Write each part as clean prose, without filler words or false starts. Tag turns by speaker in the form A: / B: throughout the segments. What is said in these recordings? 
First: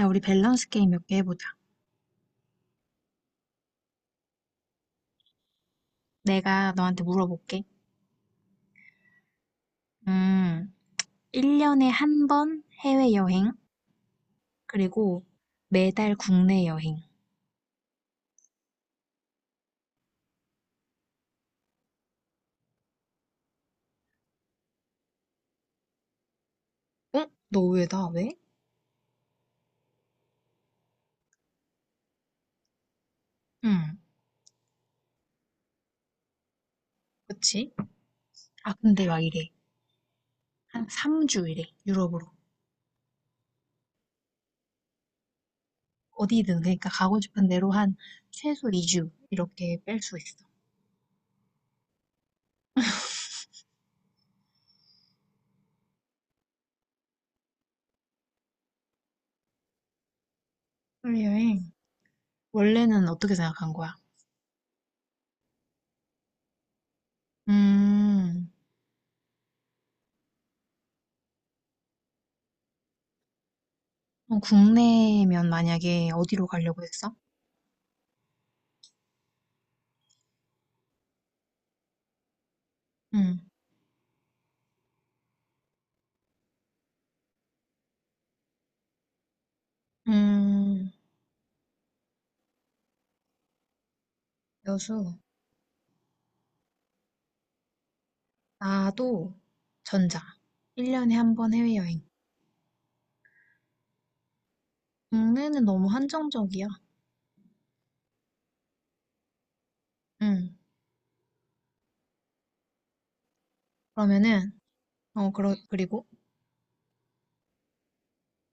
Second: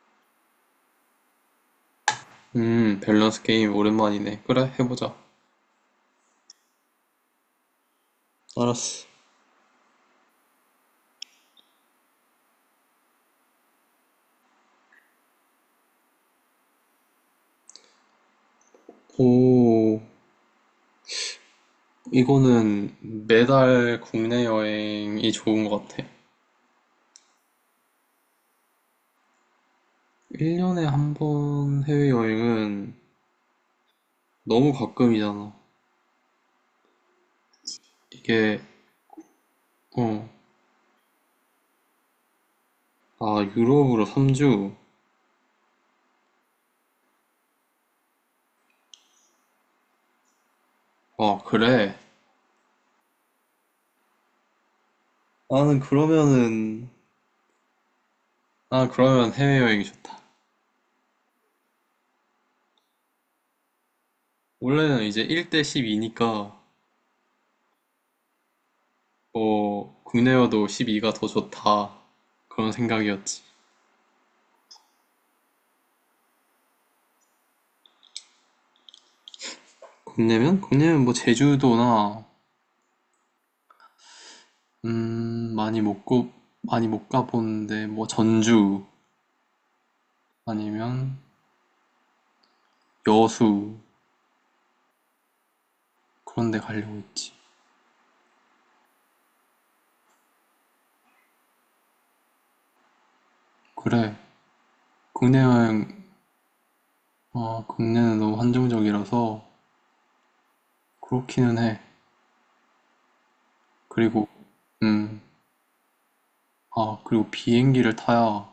A: 야, 우리 밸런스 게임 몇 개 해보자.
B: 밸런스 게임 오랜만이네. 그래, 해보자.
A: 내가 너한테 물어볼게.
B: 알았어.
A: 음, 1년에 한 번 해외여행, 그리고 매달 국내 여행.
B: 오, 이거는 매달 국내 여행이 좋은 것 같아.
A: 어? 너 왜 나 왜?
B: 1년에 한 번 해외여행은
A: 응.
B: 너무 가끔이잖아.
A: 그치?
B: 이게,
A: 아, 근데 막 이래.
B: 어,
A: 한 3주 이래, 유럽으로.
B: 아, 유럽으로 3주?
A: 어디든, 그러니까 가고 싶은 대로 한 최소 2주 이렇게 뺄 수 있어.
B: 아, 그래. 나는 그러면은, 아, 그러면 해외여행이 좋다.
A: 해외 여행. 원래는 어떻게 생각한 거야?
B: 원래는 이제 1대 12니까,
A: 음,
B: 뭐, 국내여도 12가 더 좋다. 그런 생각이었지.
A: 국내면 만약에 어디로 가려고 했어?
B: 국내면? 국내면 뭐 제주도나
A: 음,
B: 음 많이 못 고, 많이 못 가본데 뭐 전주
A: 음,
B: 아니면 여수
A: 여수.
B: 그런 데 가려고 했지.
A: 나도 전자. 1년에 한 번 해외여행.
B: 그래. 국내
A: 국내는 너무
B: 여행
A: 한정적이야.
B: 아 국내는 너무 한정적이라서
A: 응.
B: 그렇기는 해. 그리고
A: 그러면은,
B: 음
A: 그리고
B: 그리고 비행기를 타야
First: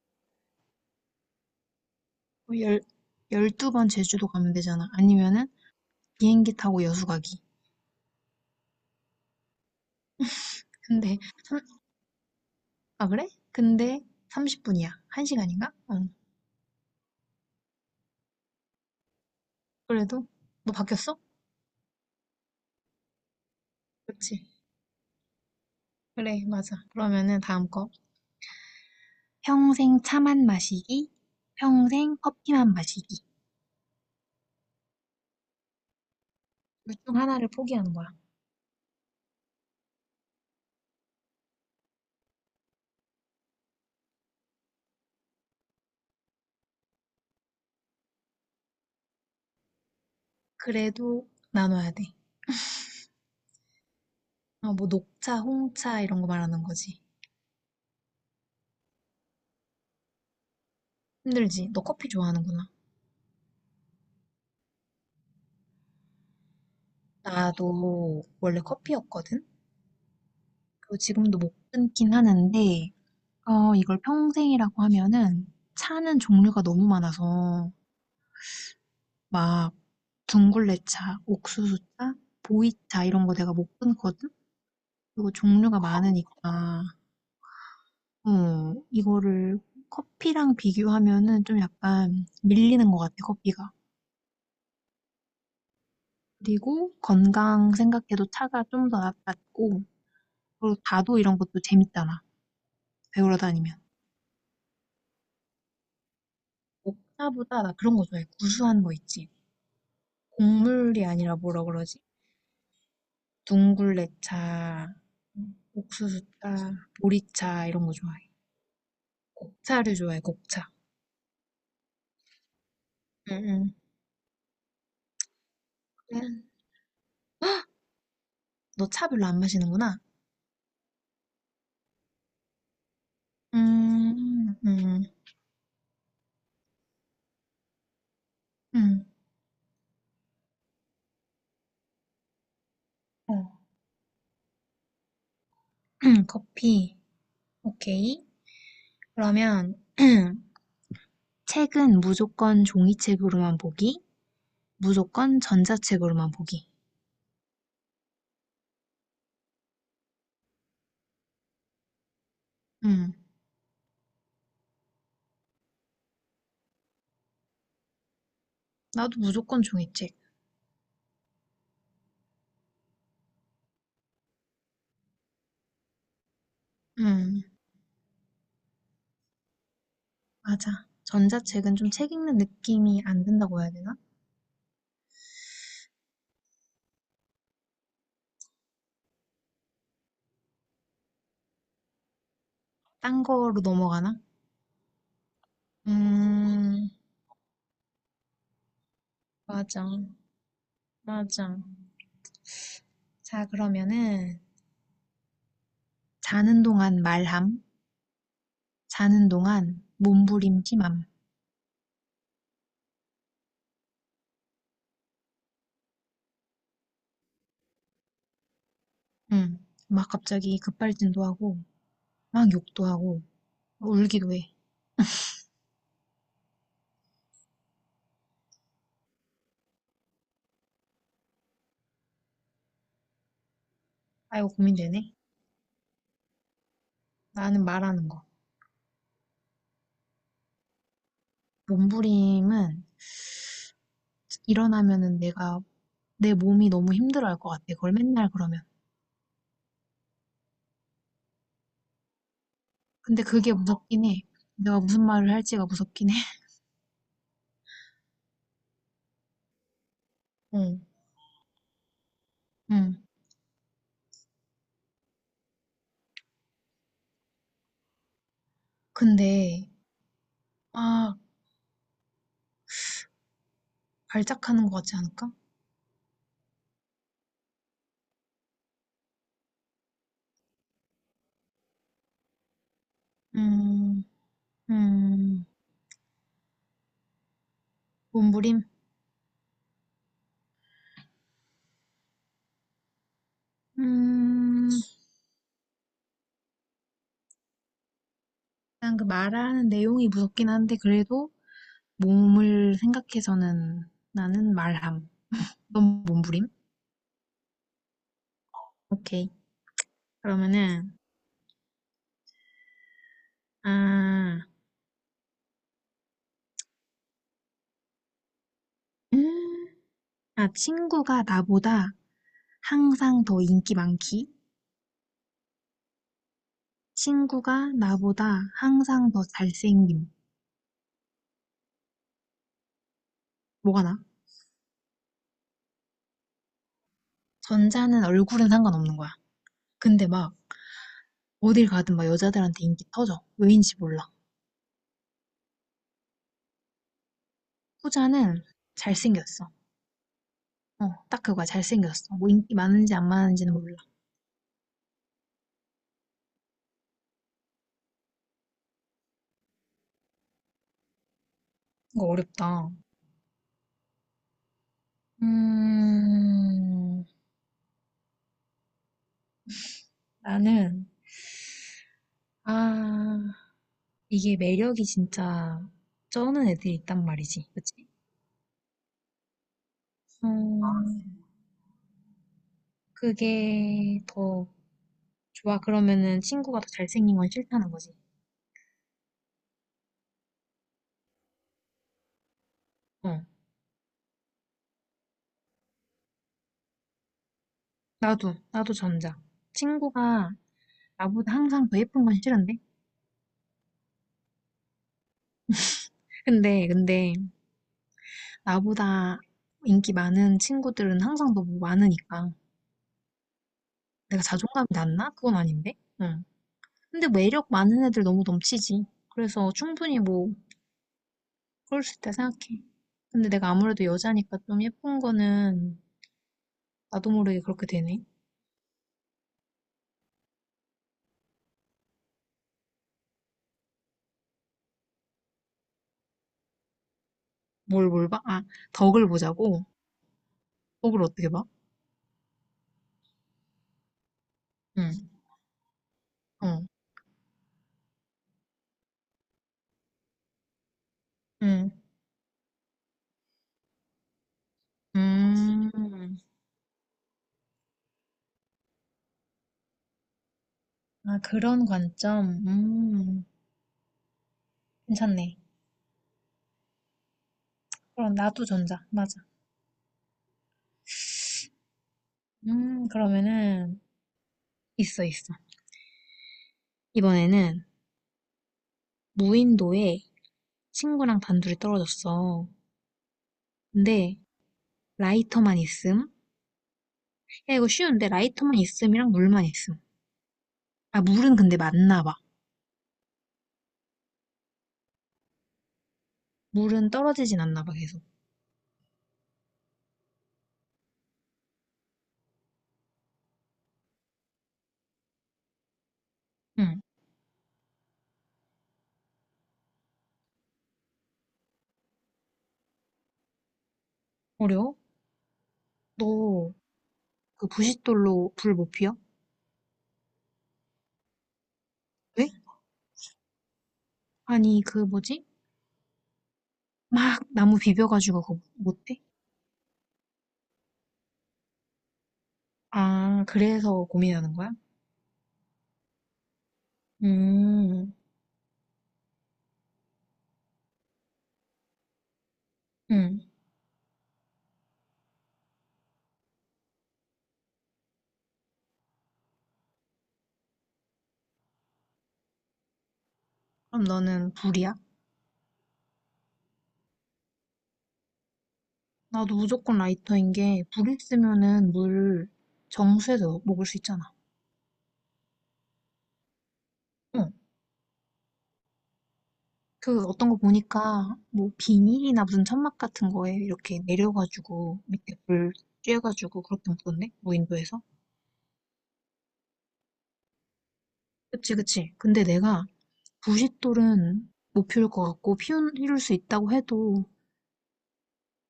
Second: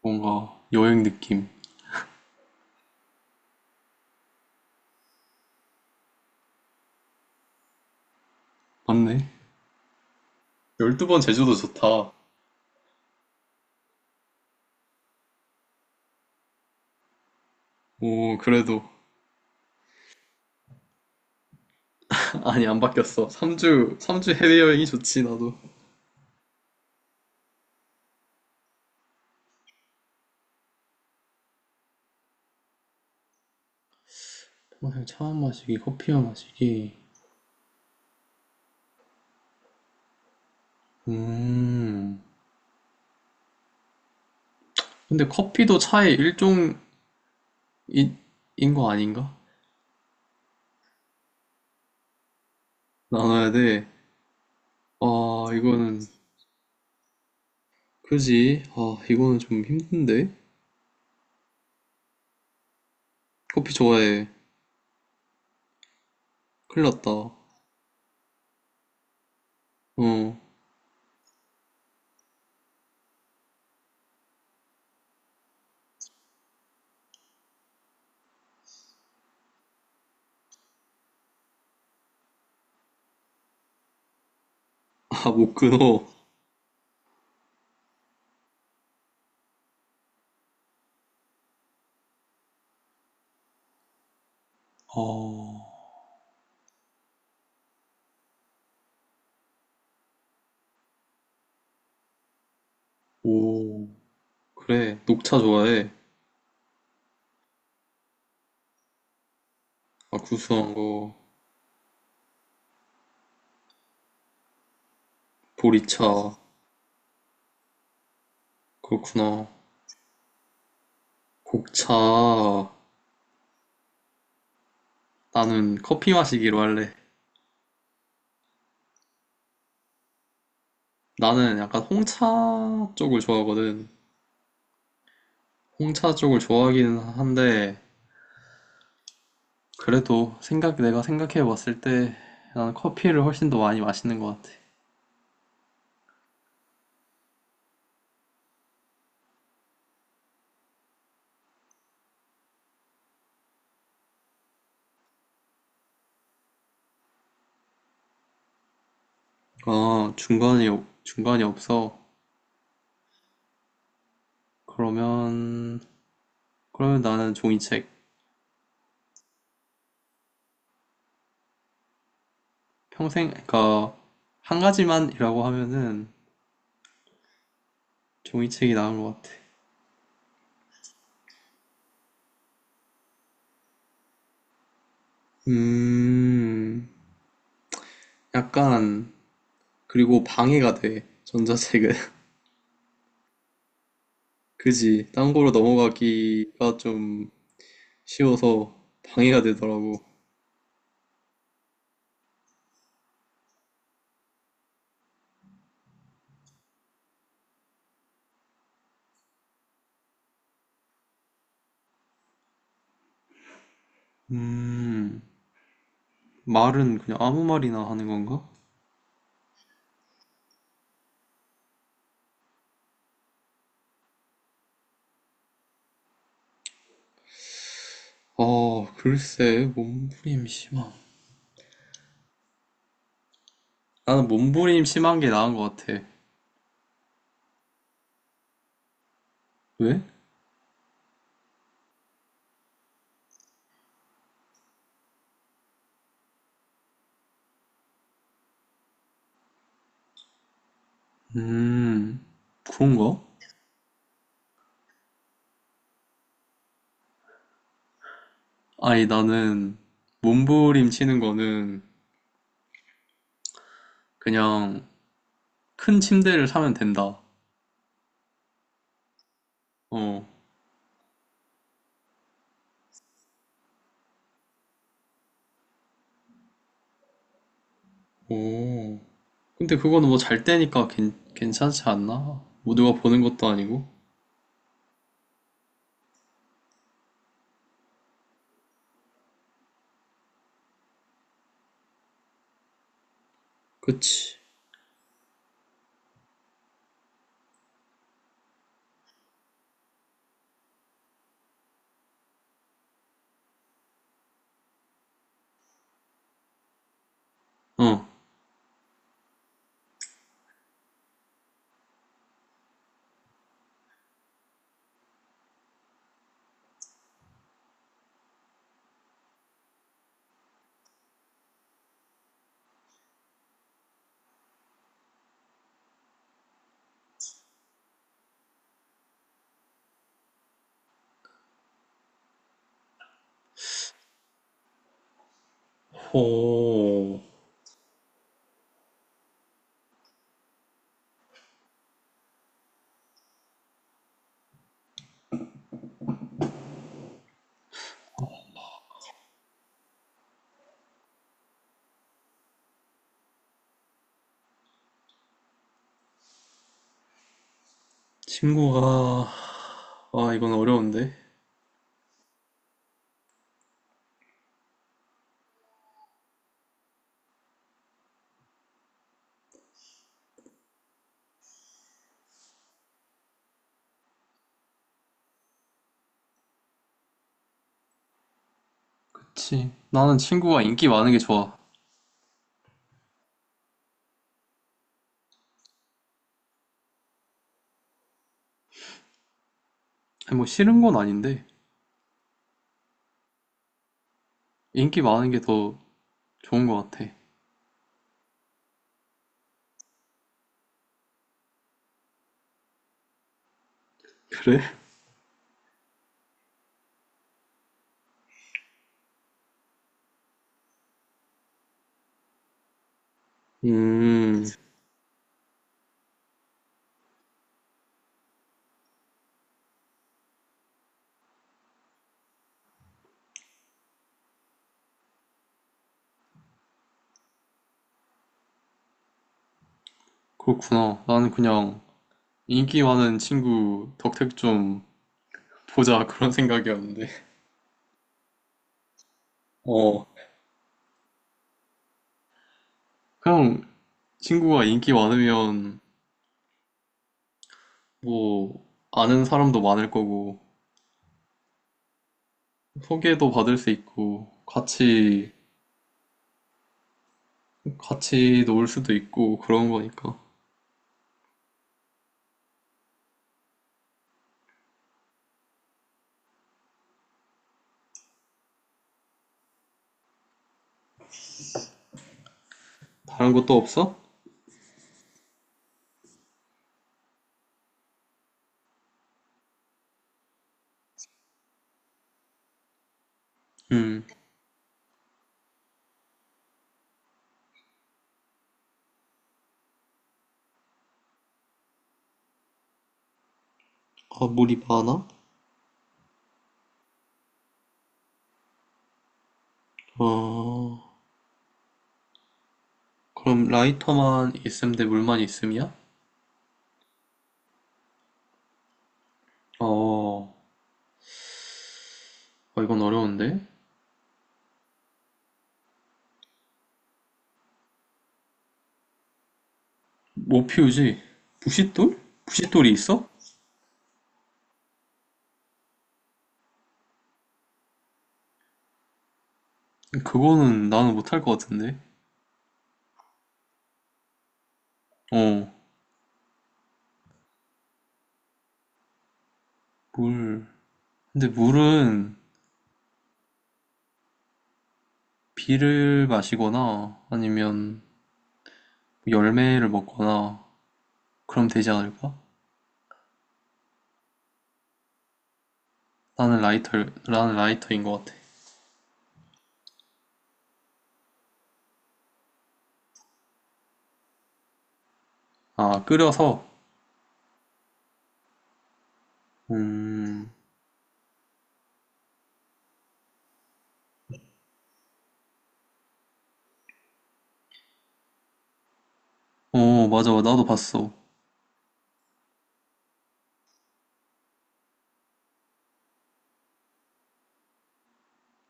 B: 뭔가 여행 느낌.
A: 열 12번 제주도 가면 되잖아. 아니면은 비행기 타고 여수 가기.
B: 맞네.
A: 근데,
B: 12번 제주도
A: 삼,
B: 좋다.
A: 아, 그래? 근데 30분이야. 1시간인가? 응.
B: 오, 그래도.
A: 그래도, 너 바뀌었어?
B: 아니, 안 바뀌었어. 삼주
A: 그렇
B: 3주
A: 지
B: 해외여행이 좋지, 나도.
A: 그래, 맞아. 그러면은 다음 거. 평생 차만 마시기, 평생 커피만 마시기.
B: 오, 차만 마시기, 커피만 마시기.
A: 둘 중 하나를 포기하는 거야.
B: 음. 근데 커피도 차의 일종인 인 거 아닌가?
A: 그래도 나눠야 돼.
B: 나눠야 돼.
A: 아, 뭐 녹차,
B: 아, 이거는,
A: 홍차 이런 거 말하는 거지.
B: 그지? 아, 이거는 좀 힘든데?
A: 힘들지? 너 커피 좋아하는구나.
B: 커피 좋아해. 큰일 났다.
A: 나도 원래 커피였거든?
B: 어.
A: 그리고 지금도 못 끊긴 하는데, 이걸 평생이라고 하면은 차는 종류가 너무 많아서 막 둥글레차, 옥수수차, 보이차 이런 거 내가 못 끊거든?
B: 아,
A: 그리고
B: 못
A: 종류가
B: 끊어.
A: 많으니까, 어, 이거를 커피랑 비교하면은 좀 약간 밀리는 것 같아, 커피가.
B: 아,
A: 그리고 건강 생각해도 차가 좀 더 낫고 그리고 다도 이런 것도 재밌잖아. 배우러 다니면.
B: 오. 그래, 녹차 좋아해.
A: 옥차보다 나 그런 거 좋아해. 구수한 거 있지.
B: 아, 구수한
A: 곡물이
B: 거.
A: 아니라 뭐라 그러지? 둥굴레차,
B: 보리차.
A: 옥수수차, 보리차 이런 거 좋아해.
B: 그렇구나.
A: 곡차를 좋아해, 곡차.
B: 곡차.
A: 응응.
B: 나는 커피
A: 그래?
B: 마시기로 할래.
A: 너 차 별로 안 마시는구나.
B: 나는 약간 홍차 쪽을 좋아하거든.
A: 음, 음,
B: 홍차 쪽을 좋아하기는 한데
A: 음.
B: 그래도 생각 내가 생각해 봤을 때 나는 커피를
A: 어.
B: 훨씬 더 많이 마시는 것 같아.
A: 커피. 오케이. 그러면 책은 무조건 종이책으로만 보기. 무조건 전자책으로만 보기.
B: 아, 중간이 없어.
A: 음,
B: 그러면 그러면 나는 종이책
A: 나도 무조건 종이책.
B: 평생 그니까 한 가지만이라고 하면은
A: 음,
B: 종이책이 나은 것 같아.
A: 맞아. 전자책은 좀 책 읽는 느낌이 안 든다고 해야 되나?
B: 음, 약간 그리고 방해가 돼. 전자책은.
A: 딴 거로 넘어가나?
B: 그지. 딴 거로 넘어가기가
A: 음,
B: 좀 쉬워서 방해가
A: 맞아.
B: 되더라고.
A: 맞아. 자, 그러면은 자는 동안 말함, 자는 동안 몸부림 심함.
B: 음. 말은 그냥 아무 말이나 하는 건가?
A: 음, 막 갑자기 급발진도 하고, 막 욕도 하고, 울기도 해.
B: 어, 글쎄, 몸부림 심한. 나는
A: 아이고,
B: 몸부림
A: 고민되네.
B: 심한 게 나은 것 같아.
A: 나는 말하는 거.
B: 왜?
A: 몸부림은 일어나면은 내가 내 몸이 너무 힘들어할 것 같아. 그걸 맨날 그러면.
B: 음, 그런가?
A: 근데 그게 무섭긴 해. 내가 무슨 말을 할지가 무섭긴 해.
B: 아니, 나는
A: 응.
B: 몸부림 치는 거는
A: 응
B: 그냥 큰 침대를 사면 된다.
A: 근데
B: 어.
A: 막 발작하는 것 같지 않을까?
B: 오. 근데 그거는 뭐 잘 때니까 괜찮지 않나? 뭐 누가 보는 것도 아니고.
A: 음. 음. 몸부림.
B: 그치.
A: 음. 일단 그 말하는 내용이 무섭긴 한데 그래도 몸을 생각해서는 나는 말함. 넌 몸부림?
B: 어.
A: 오케이. 그러면은 아. 음. 아 친구가 나보다 항상 더 인기 많기. 친구가 나보다 항상 더 잘생김. 뭐가 나?
B: 호.
A: 전자는 얼굴은 상관없는 거야. 근데 막 어딜 가든 막 여자들한테 인기 터져. 왜인지 몰라. 후자는 잘생겼어. 딱 그거야. 잘생겼어. 뭐 인기 많은지 안 많은지는 몰라.
B: 친구가, 아, 이건 어려운데.
A: 이거 어렵다. 음, 나는, 아, 이게 매력이 진짜 쩌는 애들이 있단 말이지. 그치?
B: 그치. 나는 친구가 인기 많은
A: 음,
B: 게 좋아.
A: 그게 더 좋아. 그러면은 친구가 더 잘생긴 건 싫다는 거지.
B: 아니, 뭐 싫은 건 아닌데,
A: 어,
B: 인기 많은 게 더 좋은 것 같아.
A: 나도 전자. 친구가 나보다 항상 더 예쁜 건 싫은데?
B: 그래?
A: 근데, 나보다 인기 많은 친구들은 항상 너무 많으니까. 내가
B: 음,
A: 자존감이 낮나? 그건 아닌데? 응. 근데 매력 많은 애들 너무 넘치지. 그래서 충분히 뭐, 그럴 수 있다 생각해. 근데 내가 아무래도 여자니까 좀 예쁜 거는 나도 모르게 그렇게 되네.
B: 그렇구나. 나는 그냥 인기 많은 친구 덕택 좀 보자 그런 생각이었는데.
A: 뭘 봐? 아, 덕을 보자고?
B: 어,
A: 덕을 어떻게 봐?
B: 그냥 친구가
A: 응,
B: 인기 많으면
A: 어,
B: 뭐 아는 사람도 많을 거고,
A: 응,
B: 소개도 받을 수 있고, 같이,
A: 음.
B: 같이 놀 수도 있고, 그런 거니까.
A: 아, 그런 관점? 괜찮네. 그럼 나도 전자. 맞아.
B: 다른 것도
A: 그러면은,
B: 없어?
A: 있어, 있어. 이번에는 무인도에 친구랑 단둘이 떨어졌어.
B: 음,
A: 근데 라이터만 있음? 야, 이거 쉬운데 라이터만 있음이랑 물만 있음. 아, 물은 근데 맞나 봐.
B: 아, 물이 많아?
A: 물은 떨어지진 않나 봐, 계속.
B: 어... 그럼 라이터만 있음 대 물만 있음이야?
A: 응.
B: 어, 이건 어려운데.
A: 어려워? 너 그 부싯돌로 불 못 피워?
B: 못 피우지? 부싯돌?
A: 왜?
B: 부싯돌이 있어?
A: 아니, 그 뭐지? 막 나무 비벼가지고 그거 못해?
B: 그거는 나는 못 할 것 같은데.
A: 아, 그래서 고민하는 거야?
B: 어,
A: 음,
B: 물. 근데 물은
A: 응.
B: 비를 마시거나 아니면 열매를 먹거나 그럼 되지 않을까?
A: 그럼 너는 불이야?
B: 나는 라이터, 나는 라이터인 것 같아.
A: 나도 무조건 라이터인 게, 불 있으면은 물 정수해서 먹을 수 있잖아.
B: 아, 끓여서?
A: 응. 그 어떤
B: 음,
A: 거 보니까, 뭐 비닐이나 무슨 천막 같은 거에 이렇게 내려가지고, 밑에 불 쬐가지고 그렇게 먹던데? 무인도에서?
B: 맞아. 나도 봤어.
A: 그치, 그치. 근데 내가 부싯돌은 못 피울 것 같고, 피울 수 있다고 해도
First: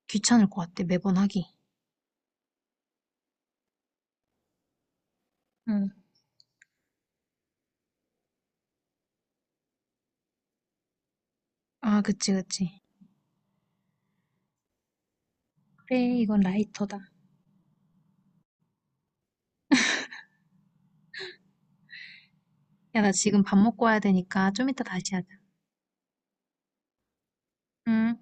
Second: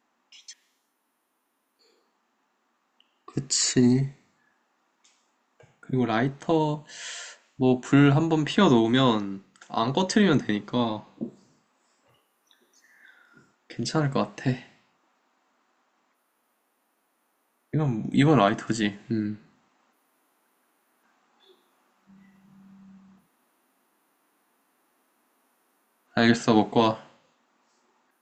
A: 귀찮을 것 같아, 매번 하기.
B: 그치.
A: 응.
B: 그리고 라이터, 뭐 불 한번 피워 놓으면 안 꺼트리면 되니까
A: 아, 그치, 그치.
B: 괜찮을 것 같아.
A: 그래, 이건 라이터다.
B: 이건 라이터지. 음.
A: 야, 나 지금 밥 먹고 와야 되니까 좀 이따 다시 하자.
B: 알겠어, 먹고 와.
A: 응.